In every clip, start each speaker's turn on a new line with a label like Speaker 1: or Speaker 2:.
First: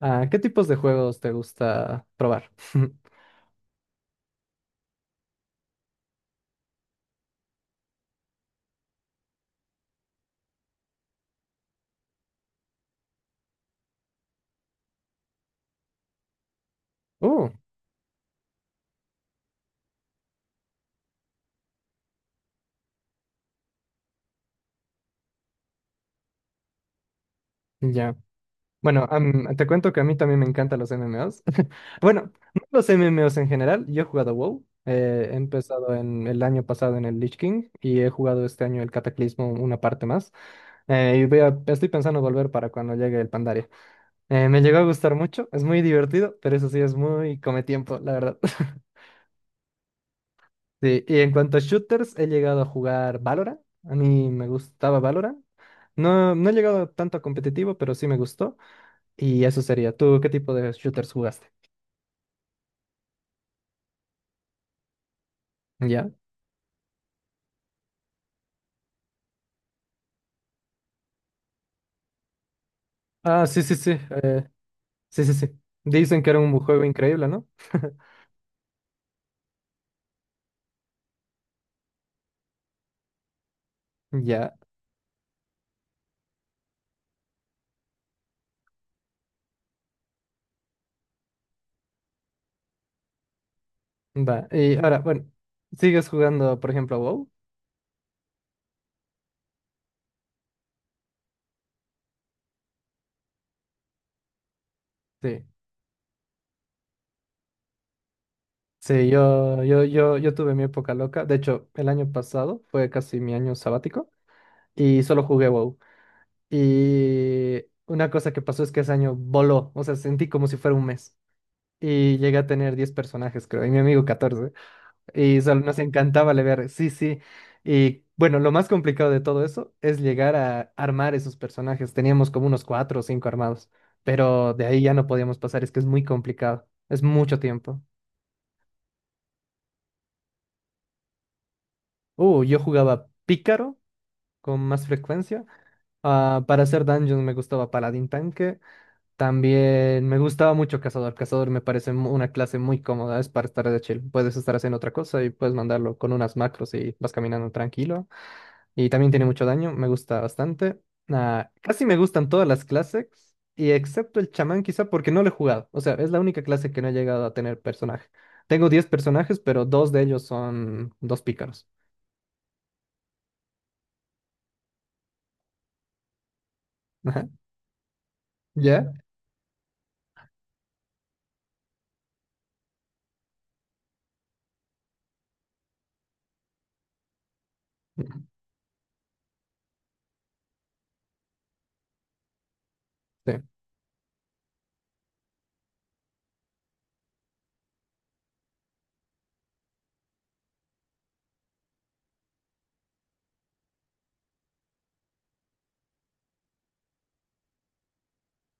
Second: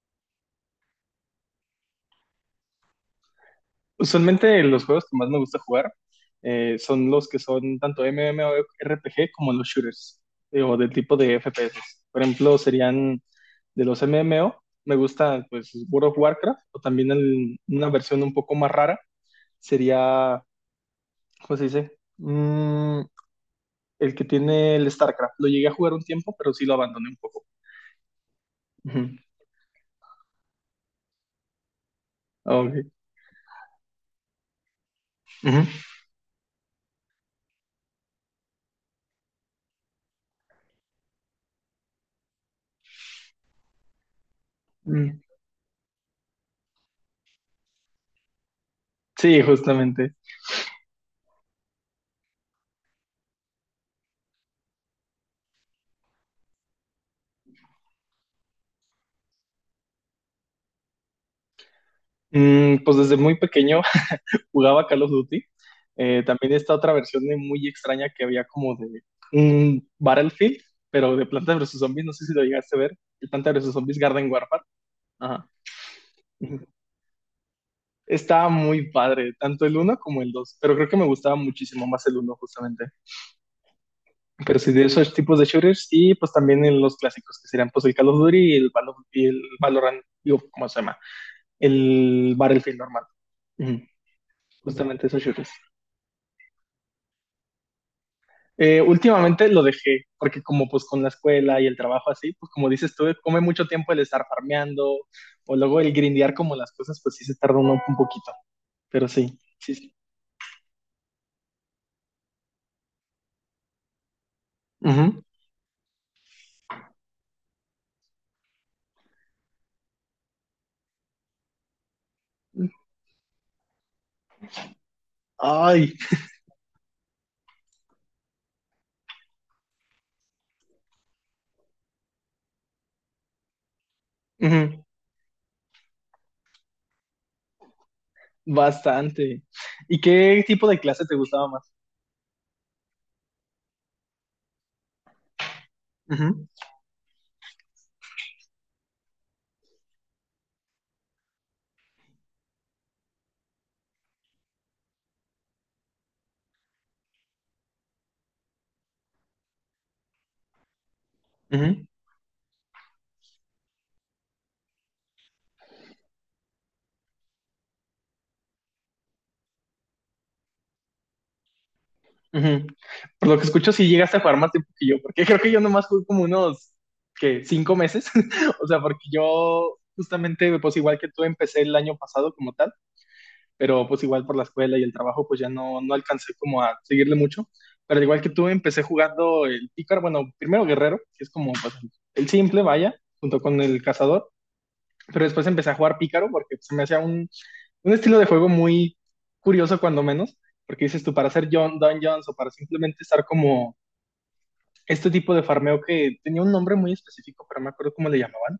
Speaker 1: Ah, ¿qué tipos de juegos te gusta probar?
Speaker 2: Usualmente los juegos que más me gusta jugar son los que son tanto MMORPG como los shooters o del tipo de FPS. Por ejemplo, serían de los MMO, me gusta pues World of Warcraft o también
Speaker 1: Uh,
Speaker 2: una versión un poco más rara sería, ¿cómo se dice? Mm, el que tiene el StarCraft. Lo llegué a jugar un tiempo, pero sí lo abandoné un poco.
Speaker 1: ya.
Speaker 2: Ujú.
Speaker 1: Bueno, te cuento que a mí también me encantan los MMOs. Bueno,
Speaker 2: Ah,
Speaker 1: no los
Speaker 2: ok.
Speaker 1: MMOs en general. Yo he jugado WoW. He
Speaker 2: Ujú.
Speaker 1: empezado en el año pasado en el Lich King y he jugado este año el Cataclismo una parte más. Y estoy pensando volver para cuando llegue el Pandaria. Me llegó a gustar
Speaker 2: Mm.
Speaker 1: mucho, es muy divertido, pero eso sí es muy come tiempo, la verdad.
Speaker 2: Sí, justamente.
Speaker 1: Sí, y en cuanto a shooters, he llegado a jugar Valorant. A mí me gustaba Valorant. No, no he llegado tanto a competitivo, pero sí me gustó. Y eso sería. ¿Tú qué tipo de shooters jugaste?
Speaker 2: Mm, pues desde muy pequeño jugaba Call of Duty.
Speaker 1: ¿Ya?
Speaker 2: También esta otra versión de muy extraña que había como de un Battlefield, pero de Planta versus Zombies, no sé si lo llegaste a ver, el
Speaker 1: Ah,
Speaker 2: Planta
Speaker 1: sí,
Speaker 2: versus
Speaker 1: sí, sí.
Speaker 2: Zombies Garden
Speaker 1: eh,
Speaker 2: Warfare.
Speaker 1: sí, sí,
Speaker 2: Ajá.
Speaker 1: sí. Dicen que era un
Speaker 2: Ujú.
Speaker 1: juego increíble, ¿no?
Speaker 2: Estaba muy padre, tanto el uno como el 2, pero creo que me gustaba muchísimo más el uno justamente.
Speaker 1: Ya,
Speaker 2: Pero sí, de esos tipos de shooters y pues también en los clásicos que serían pues el Call of Duty y el Valorant, digo, ¿cómo se llama? El Battlefield normal. Ujú.
Speaker 1: va. Y ahora,
Speaker 2: Justamente esos
Speaker 1: bueno,
Speaker 2: shooters.
Speaker 1: ¿sigues jugando, por ejemplo, WoW?
Speaker 2: Últimamente lo dejé, porque como pues con la escuela y el trabajo así, pues como dices tú, come mucho tiempo el estar farmeando,
Speaker 1: Sí.
Speaker 2: o luego el grindear como las cosas, pues sí se tarda uno un poquito, pero
Speaker 1: Sí, yo, yo,
Speaker 2: sí.
Speaker 1: yo, yo tuve mi época loca. De hecho, el año pasado fue casi mi año sabático y
Speaker 2: Ujú.
Speaker 1: solo jugué WoW. Y una cosa que pasó es que ese año voló. O sea, sentí como si fuera un mes. Y llegué a tener 10 personajes, creo, y mi amigo catorce. Nos
Speaker 2: Ay,
Speaker 1: encantaba leer, sí, sí. Y bueno, lo más complicado de todo eso es llegar a armar esos personajes. Teníamos como unos cuatro o cinco armados, pero de ahí
Speaker 2: ujú,
Speaker 1: ya no podíamos pasar, es que es muy complicado, es mucho tiempo.
Speaker 2: bastante. ¿Y qué tipo de clase te gustaba más?
Speaker 1: Yo jugaba pícaro con más frecuencia. Ah,
Speaker 2: Ujú,
Speaker 1: para hacer dungeons me gustaba paladín tanque. También me gustaba mucho cazador. Cazador me parece una clase muy cómoda, es para estar de chill. Puedes estar haciendo otra cosa y puedes mandarlo con unas macros y vas caminando tranquilo. Y también tiene mucho daño, me gusta bastante. Ah, casi
Speaker 2: ujú,
Speaker 1: me gustan todas las clases, y excepto el chamán quizá porque no lo he jugado. O sea, es la única clase que no he llegado a tener personaje. Tengo 10 personajes, pero dos de ellos son dos pícaros.
Speaker 2: ujú. Por lo que escucho, sí llegaste a jugar más tiempo que yo, porque creo que yo nomás jugué como unos,
Speaker 1: Ajá.
Speaker 2: ¿qué? ¿Cinco meses? O sea,
Speaker 1: ¿Ya?
Speaker 2: porque yo justamente, pues igual que tú, empecé el año pasado como tal. Pero pues igual por la escuela y el trabajo pues ya no, no alcancé como a seguirle mucho. Pero al igual que tú, empecé jugando el pícaro, bueno, primero guerrero, que es como pues, el simple, vaya, junto
Speaker 1: Sí.
Speaker 2: con el cazador, pero después empecé a jugar pícaro porque se me hacía un estilo de juego muy curioso cuando menos, porque dices tú, para hacer John Dungeons o para simplemente estar como este tipo de farmeo que tenía un nombre muy específico, pero no me acuerdo cómo le llamaban.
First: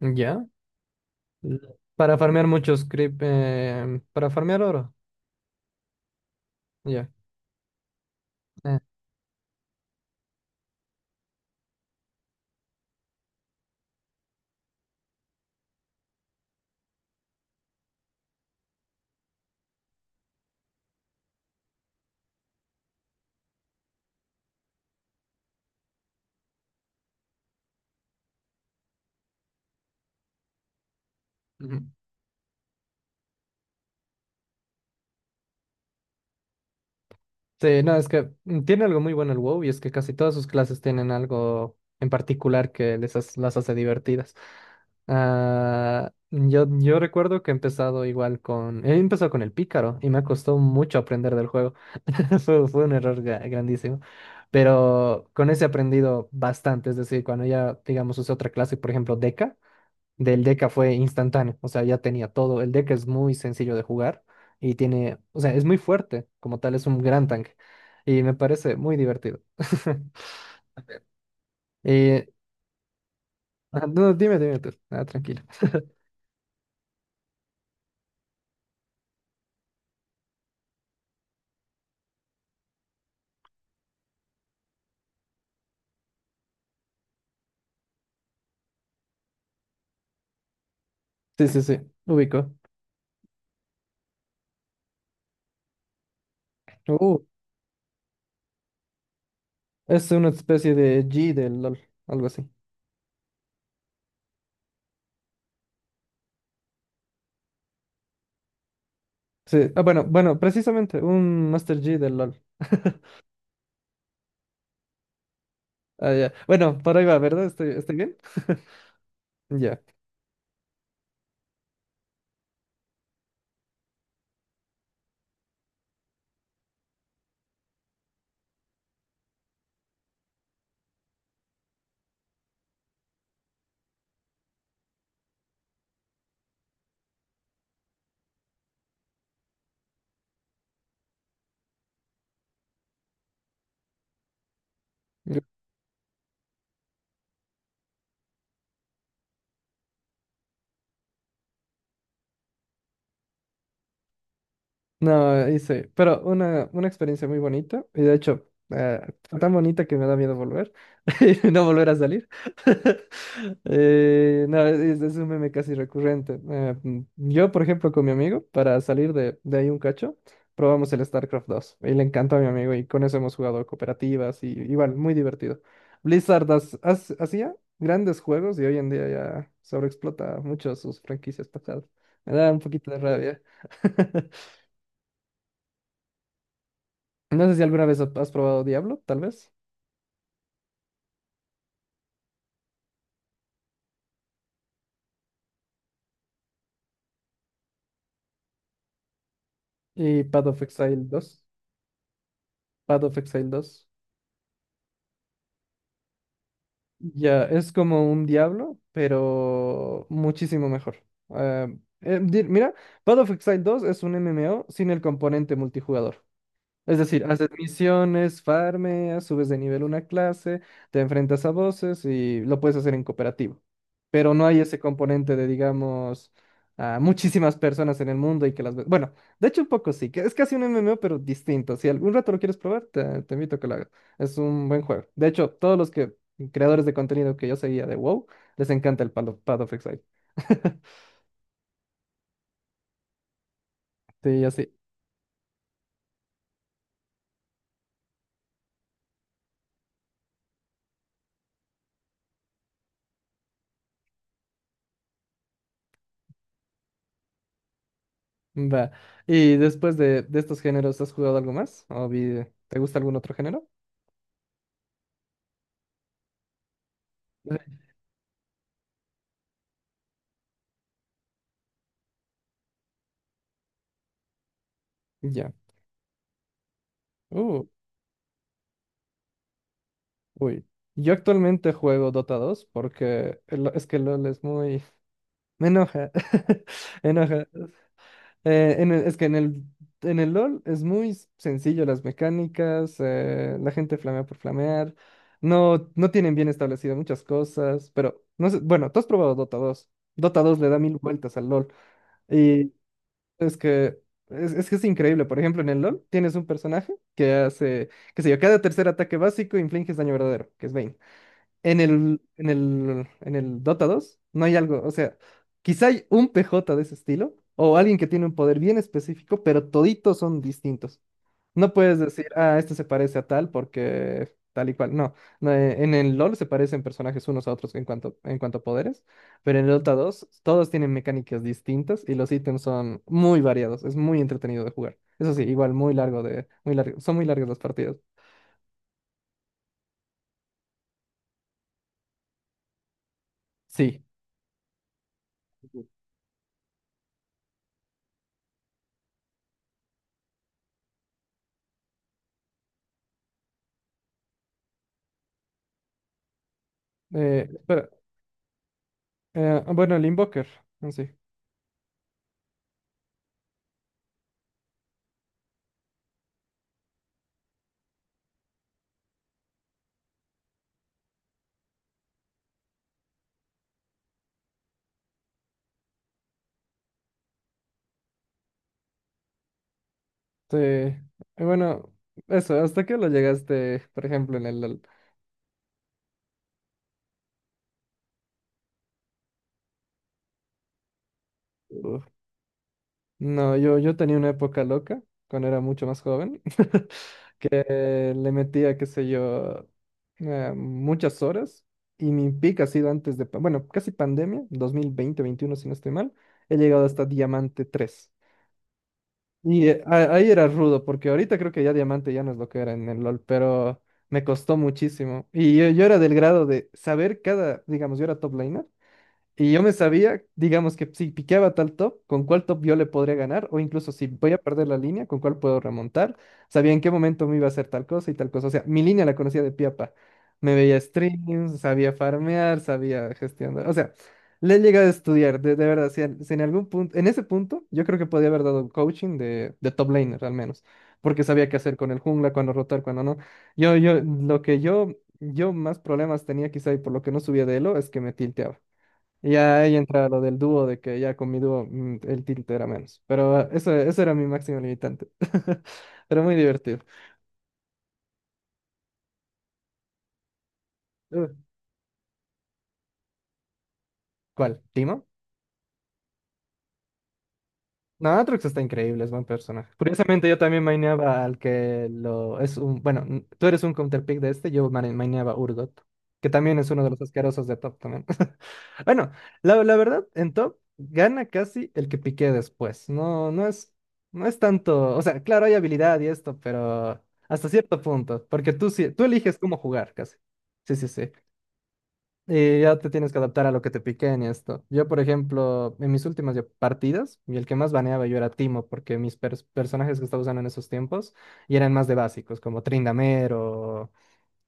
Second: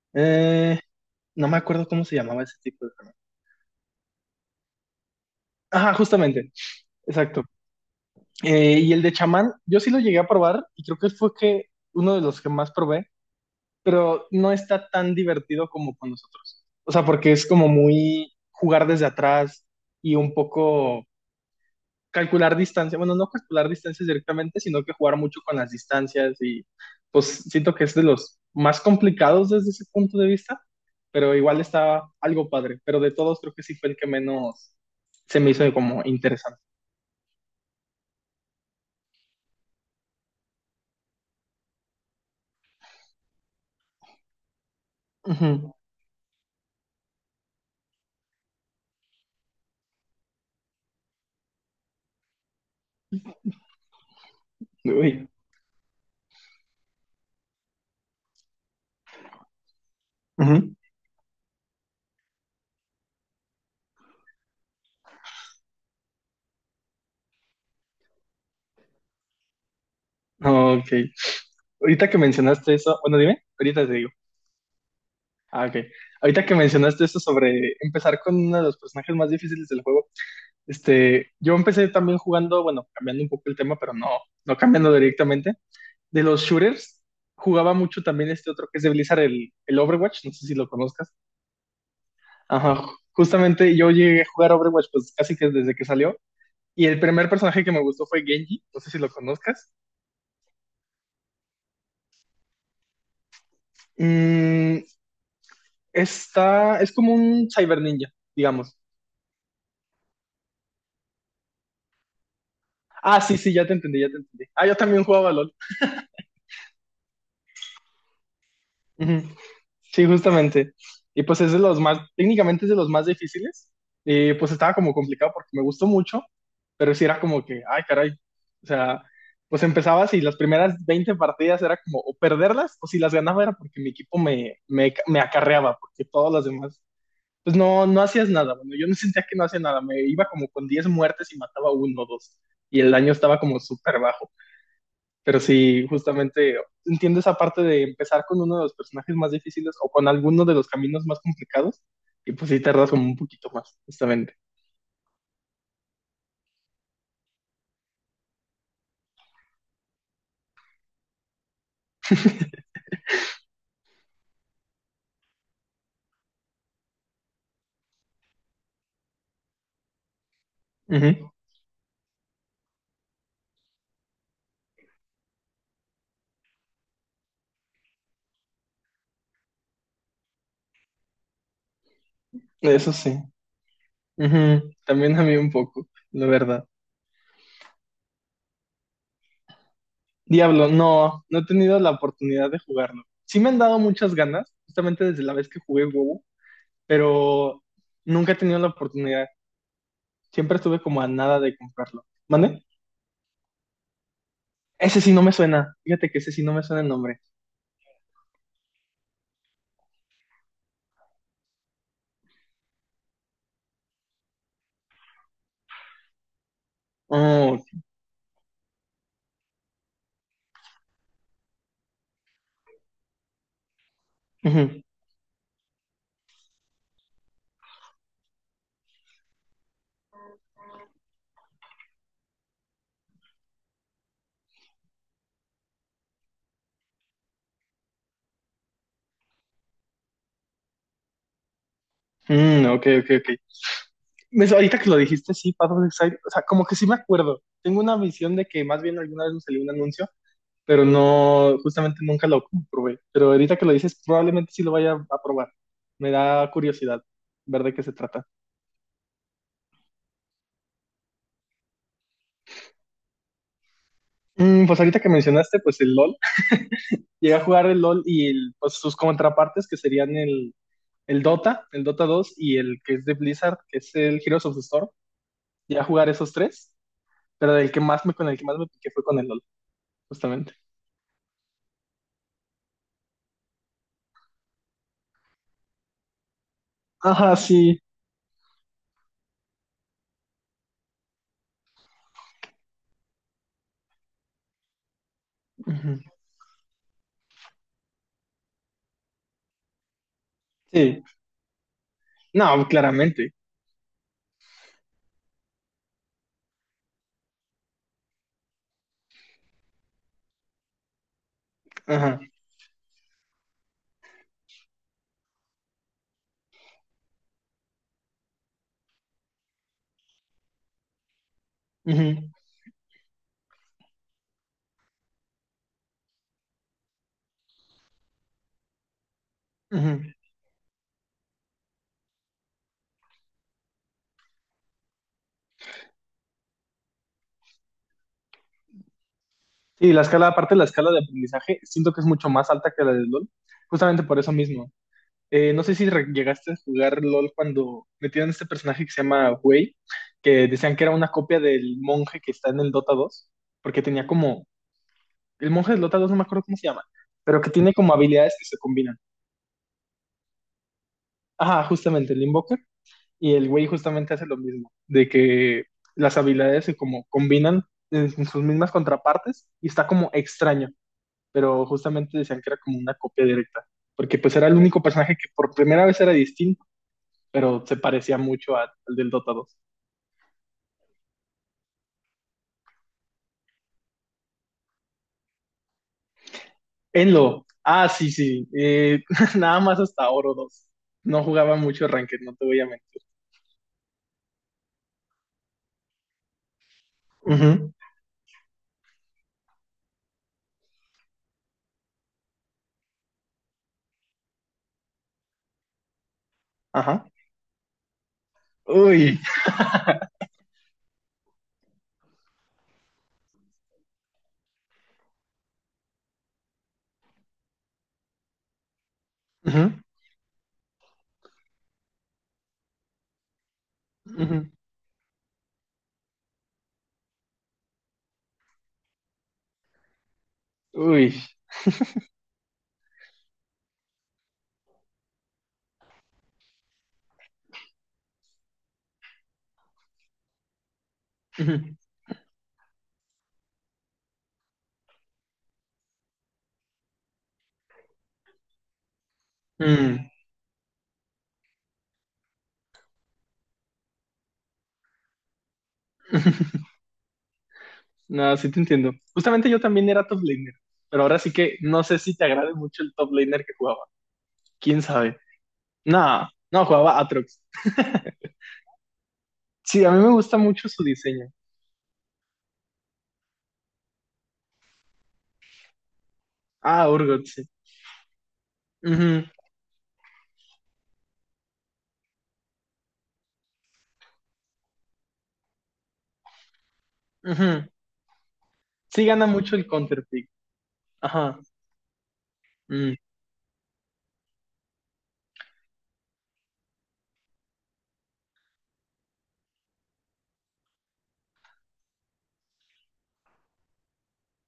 Speaker 1: ¿Ya?
Speaker 2: Eh, no me acuerdo cómo se
Speaker 1: Para
Speaker 2: llamaba
Speaker 1: farmear
Speaker 2: ese
Speaker 1: muchos
Speaker 2: tipo de
Speaker 1: creep,
Speaker 2: farmeo.
Speaker 1: para farmear oro.
Speaker 2: Ajá, justamente,
Speaker 1: Ya.
Speaker 2: exacto.
Speaker 1: Eh,
Speaker 2: Y el de chamán, yo sí lo llegué a probar y creo que fue que uno de los que más probé, pero no está tan divertido como con nosotros. O sea, porque es como muy jugar desde atrás y un poco calcular distancia. Bueno, no calcular distancias directamente, sino que jugar mucho con las distancias y pues siento que es de los más complicados desde ese punto de vista, pero igual
Speaker 1: Ujú.
Speaker 2: está algo padre. Pero de todos creo que sí fue el que menos se me hizo como interesante.
Speaker 1: Sí, no, es que tiene algo muy bueno el WoW y es que casi todas sus clases tienen algo en particular que las hace divertidas.
Speaker 2: Ujú.
Speaker 1: Ah, yo recuerdo que he empezado igual con... He empezado con el pícaro y me costó mucho aprender del juego. Fue un error grandísimo. Pero
Speaker 2: Uy.
Speaker 1: con ese he aprendido bastante. Es decir, cuando ya, digamos, usé otra clase, por ejemplo, Deca, del Deca
Speaker 2: Ujú.
Speaker 1: fue instantáneo, o sea, ya tenía todo. El Deca es muy sencillo de jugar y tiene, o sea, es muy fuerte, como tal, es un gran tanque y me parece muy divertido.
Speaker 2: Ok. Ahorita que
Speaker 1: Y,
Speaker 2: mencionaste eso, bueno, dime, ahorita
Speaker 1: ah,
Speaker 2: te digo.
Speaker 1: no, dime, ah, tranquilo.
Speaker 2: Ah, ok. Ahorita que mencionaste eso sobre empezar con uno de los personajes más difíciles del juego, este, yo empecé también jugando, bueno, cambiando un poco el tema, pero no, no cambiando directamente. De los shooters, jugaba mucho también este otro que es de Blizzard, el Overwatch, no sé si lo conozcas.
Speaker 1: Sí, sí, sí, ubico.
Speaker 2: Ajá, justamente yo llegué a jugar Overwatch pues casi que desde que salió. Y el
Speaker 1: Uh,
Speaker 2: primer personaje que me gustó fue Genji, no sé si lo conozcas.
Speaker 1: es una especie de G del LOL, algo así.
Speaker 2: Mm, está, es como un cyber ninja, digamos.
Speaker 1: Sí, ah, bueno, bueno, precisamente, un Master G del LOL.
Speaker 2: Ah, ya te entendí, Ah, yo también jugaba LOL.
Speaker 1: Ah, ya. Bueno, por ahí va, ¿verdad? Estoy bien?
Speaker 2: Ujú.
Speaker 1: Ya.
Speaker 2: Sí, justamente. Y pues es de los más, técnicamente es de los más difíciles. Y pues estaba como complicado porque me gustó mucho, pero sí era como que, ay, caray. O sea, pues empezabas y las primeras 20 partidas era como o perderlas o si las ganaba era porque mi equipo me acarreaba, porque todas las demás, pues no, no hacías nada. Bueno, yo no sentía que no hacía nada, me iba como con 10 muertes y mataba uno o dos. Y el daño estaba como súper bajo. Pero sí, justamente entiendo esa parte de empezar con uno de los personajes más difíciles o con alguno de los caminos más complicados y pues sí tardas como un poquito más, justamente.
Speaker 1: No, hice, pero una experiencia muy bonita, y de hecho, eh, fue tan bonita que me da miedo volver, y no volver a salir. No, es un meme casi recurrente. Yo, por ejemplo, con mi amigo, para salir de ahí un cacho, probamos el
Speaker 2: Ujú.
Speaker 1: StarCraft 2 y le encantó a mi amigo, y con eso hemos jugado cooperativas, y igual, muy divertido. Blizzard hacía grandes juegos, y hoy en día ya sobreexplota mucho sus franquicias pasadas. Me da un poquito
Speaker 2: Eso
Speaker 1: de
Speaker 2: sí.
Speaker 1: rabia.
Speaker 2: Ujú. También a mí un poco, la verdad.
Speaker 1: No sé si alguna vez has probado Diablo, tal vez.
Speaker 2: Diablo, no, no he tenido la oportunidad de jugarlo. Sí me han dado muchas ganas, justamente desde la vez que jugué WoW, pero nunca he tenido la oportunidad.
Speaker 1: Y Path
Speaker 2: Siempre
Speaker 1: of
Speaker 2: estuve
Speaker 1: Exile
Speaker 2: como a nada
Speaker 1: dos
Speaker 2: de comprarlo. ¿Mande?
Speaker 1: Path of Exile 2,
Speaker 2: Ese sí no me suena. Fíjate que ese sí no me suena el nombre.
Speaker 1: ya, es como un Diablo, pero muchísimo mejor. Ah, mira, Path of Exile 2 es un MMO sin el componente multijugador. Es decir, haces
Speaker 2: Oh, ok.
Speaker 1: misiones, farmeas, subes de nivel una clase, te enfrentas a voces y lo puedes hacer en cooperativo. Pero no hay ese
Speaker 2: Ujú.
Speaker 1: componente de, digamos, a muchísimas personas en el mundo y que las ves. Bueno, de hecho un poco sí, que es casi un MMO, pero distinto. Si algún rato lo quieres probar, te invito a que lo hagas. Es un buen juego. De hecho, todos los que creadores de contenido que yo seguía de WoW, les encanta el Path of Exile.
Speaker 2: Mm, ok,
Speaker 1: Sí, así.
Speaker 2: Ahorita que lo dijiste, sí, Path of Exile, o sea, como que sí me acuerdo. Tengo una visión de que más bien alguna vez me salió un anuncio, pero no, justamente nunca lo comprobé. Pero ahorita que lo dices, probablemente sí lo vaya a probar. Me da curiosidad ver de qué se trata.
Speaker 1: Va. Y después de estos géneros, ¿has jugado algo más? ¿O te gusta algún otro género?
Speaker 2: Mm, pues ahorita que mencionaste, pues el LOL. Llegué a jugar
Speaker 1: Sí.
Speaker 2: el LOL y pues sus contrapartes, que serían el Dota dos y el que es de Blizzard, que es el Heroes of the Storm.
Speaker 1: Ya.
Speaker 2: Llegué a jugar esos tres, pero
Speaker 1: Uh,
Speaker 2: el que más me, con el que más me piqué fue con el LOL, justamente.
Speaker 1: uy. Yo actualmente juego Dota 2 porque es que LOL es muy... Me enoja.
Speaker 2: Ajá,
Speaker 1: Enoja.
Speaker 2: sí.
Speaker 1: En el- es que en el LOL es muy sencillo las mecánicas, la gente flamea por flamear,
Speaker 2: Ujú.
Speaker 1: no tienen bien establecidas muchas cosas, pero no sé, bueno, tú has probado Dota 2. Dota dos le da mil
Speaker 2: Sí.
Speaker 1: vueltas al LOL.
Speaker 2: No, claramente.
Speaker 1: Es que es increíble. Por ejemplo, en el LoL tienes un personaje que hace, qué sé yo, cada tercer ataque básico infliges daño verdadero, que es Vayne. En el,
Speaker 2: Ajá.
Speaker 1: en el, en el Dota 2 no hay algo, o sea, quizá hay un PJ de ese estilo o alguien que tiene un poder bien específico, pero toditos son distintos. No puedes decir,
Speaker 2: Ujú.
Speaker 1: ah, este se parece a tal porque tal y cual. No, no, en el LoL se parecen personajes unos a otros en cuanto a poderes, pero en el Dota
Speaker 2: Ujú.
Speaker 1: dos todos tienen mecánicas distintas y los ítems son muy variados. Es muy entretenido de jugar. Eso sí, igual muy muy largo, son muy largas las partidas.
Speaker 2: Sí, la escala, aparte de la escala de aprendizaje, siento que es mucho más alta que la del LOL,
Speaker 1: Sí.
Speaker 2: justamente por eso mismo. No sé si llegaste a jugar LOL cuando metieron este personaje que se llama Wei, que decían que era una copia del monje que está en el Dota dos porque tenía como, el monje del Dota dos no me acuerdo cómo se llama, pero que tiene
Speaker 1: Pero,
Speaker 2: como habilidades que se combinan.
Speaker 1: bueno, el Invoker, en sí.
Speaker 2: Ajá, justamente, le. Y el güey justamente hace lo mismo, de que las habilidades se como combinan en sus mismas contrapartes y está como extraño, pero justamente decían que era como una copia directa, porque pues era el único personaje que por primera vez era distinto, pero se parecía mucho al del Dota dos.
Speaker 1: Te- bueno, eso, ¿hasta qué lo llegaste, por ejemplo, en el LoL?
Speaker 2: Enlo, ah, nada más hasta Oro dos. No jugaba mucho Ranked, no te voy a mentir.
Speaker 1: No, yo tenía una época loca cuando era mucho más joven,
Speaker 2: Ujú.
Speaker 1: que le metía, qué sé yo, muchas horas y mi pico ha sido antes de, bueno, casi pandemia, 2020 2021 si no estoy mal, he llegado hasta
Speaker 2: Ajá.
Speaker 1: Diamante 3.
Speaker 2: Uy.
Speaker 1: Y ahí era rudo, porque ahorita creo que ya Diamante ya no es lo que era en el LOL, pero me costó muchísimo. Y yo era del grado de saber cada, digamos, yo era top laner. Y yo me
Speaker 2: Ujú,
Speaker 1: sabía, digamos que si piqueaba tal top, con cuál top yo le podría ganar, o incluso si voy a
Speaker 2: ujú.
Speaker 1: perder la línea, con cuál puedo remontar. Sabía en qué momento me iba a hacer tal cosa y tal cosa. O sea, mi línea la conocía de piapa. Me veía
Speaker 2: Uy.
Speaker 1: streams, sabía farmear, sabía gestionar. O sea, le he llegado a estudiar, de verdad. Si en algún punto, en ese punto, yo creo que podía haber dado coaching de top laner al menos, porque sabía qué hacer con el jungla, cuándo rotar, cuándo no. Yo, lo que yo más problemas tenía quizá y por lo que no subía de elo es que me tilteaba. Y ya ahí
Speaker 2: Ujú.
Speaker 1: entra lo del dúo, de que ya con mi dúo el tilt era menos. Pero eso era mi máximo limitante. Pero muy
Speaker 2: Mm.
Speaker 1: divertido.
Speaker 2: No, sí te entiendo. Justamente yo también era top laner, pero ahora
Speaker 1: Uh,
Speaker 2: sí que no sé si te agrade mucho el top laner que jugaba.
Speaker 1: ¿Cuál?
Speaker 2: ¿Quién
Speaker 1: ¿Timo?
Speaker 2: sabe? No, no, jugaba Atrox.
Speaker 1: No, Aatrox está increíble, es buen personaje.
Speaker 2: Sí, a mí me
Speaker 1: Curiosamente,
Speaker 2: gusta
Speaker 1: yo también
Speaker 2: mucho su
Speaker 1: maineaba
Speaker 2: diseño.
Speaker 1: al que lo es un. Bueno, tú eres un counterpick de este, yo maineaba Urgot, que también es uno
Speaker 2: Ah,
Speaker 1: de los
Speaker 2: Urgot,
Speaker 1: asquerosos
Speaker 2: sí.
Speaker 1: de top también. Bueno,
Speaker 2: Ujú,
Speaker 1: la verdad, en top gana casi el que piqué después. No es tanto. O sea, claro, hay habilidad y esto, pero hasta
Speaker 2: ujú.
Speaker 1: cierto punto. Porque tú sí,
Speaker 2: Sí
Speaker 1: tú
Speaker 2: gana
Speaker 1: eliges cómo
Speaker 2: mucho el
Speaker 1: jugar
Speaker 2: counter
Speaker 1: casi.
Speaker 2: pick.
Speaker 1: Sí, sí, sí.
Speaker 2: Ajá.
Speaker 1: Y ya te
Speaker 2: Mm.
Speaker 1: tienes que adaptar a lo que te piquen y esto. Yo, por ejemplo, en mis últimas ya partidas, y el que más baneaba yo era Timo, porque mis personajes que estaba usando en esos tiempos y eran más de básicos, como Tryndamere o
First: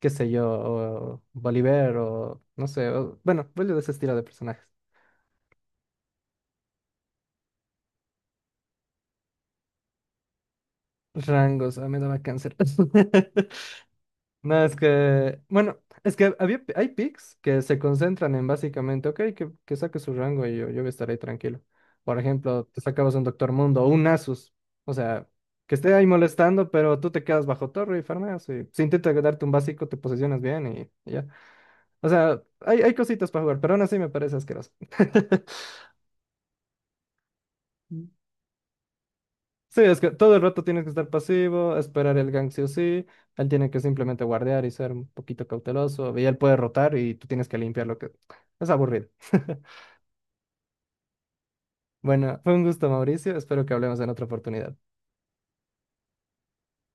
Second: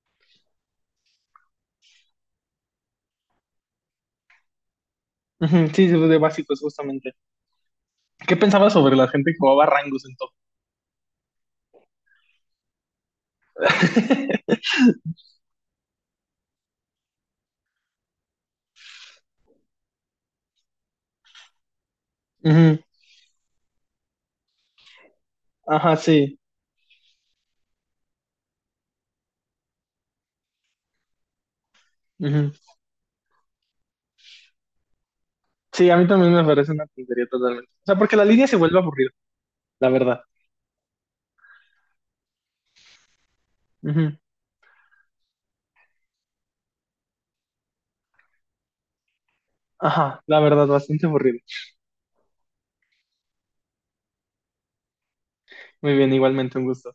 Speaker 1: qué sé yo, o Bolívar o no sé, bueno, vuelvo de ese estilo de personajes.
Speaker 2: Ujú. Sí, de básicos, justamente. ¿Qué pensabas sobre la gente que jugaba Rangos en top?
Speaker 1: Rangos, a mí no me daba cáncer. No, es que, bueno, es que hay picks que se concentran en básicamente, ok, que saque su rango y yo estaré tranquilo. Por ejemplo,
Speaker 2: Ujú.
Speaker 1: te sacabas un Doctor Mundo o un Asus, o sea, que esté
Speaker 2: Ajá,
Speaker 1: ahí
Speaker 2: sí.
Speaker 1: molestando, pero tú te quedas bajo torre y farmeas. Y si intenta darte un básico, te posicionas bien y ya. O sea,
Speaker 2: Ujú.
Speaker 1: hay cositas para jugar, pero aún así me parece asqueroso.
Speaker 2: Sí, a mí también me parece una tontería totalmente. O sea, porque la línea se vuelve aburrida,
Speaker 1: Sí,
Speaker 2: la
Speaker 1: es que
Speaker 2: verdad.
Speaker 1: todo el rato tienes que estar pasivo, esperar el gank sí o sí. Él tiene que simplemente guardear y ser un poquito cauteloso. Y él puede rotar y tú tienes que limpiar lo que... Es aburrido.
Speaker 2: Ajá, la verdad, bastante aburrido.
Speaker 1: Bueno, fue un gusto, Mauricio. Espero que hablemos en otra oportunidad.
Speaker 2: Muy bien, igualmente un gusto.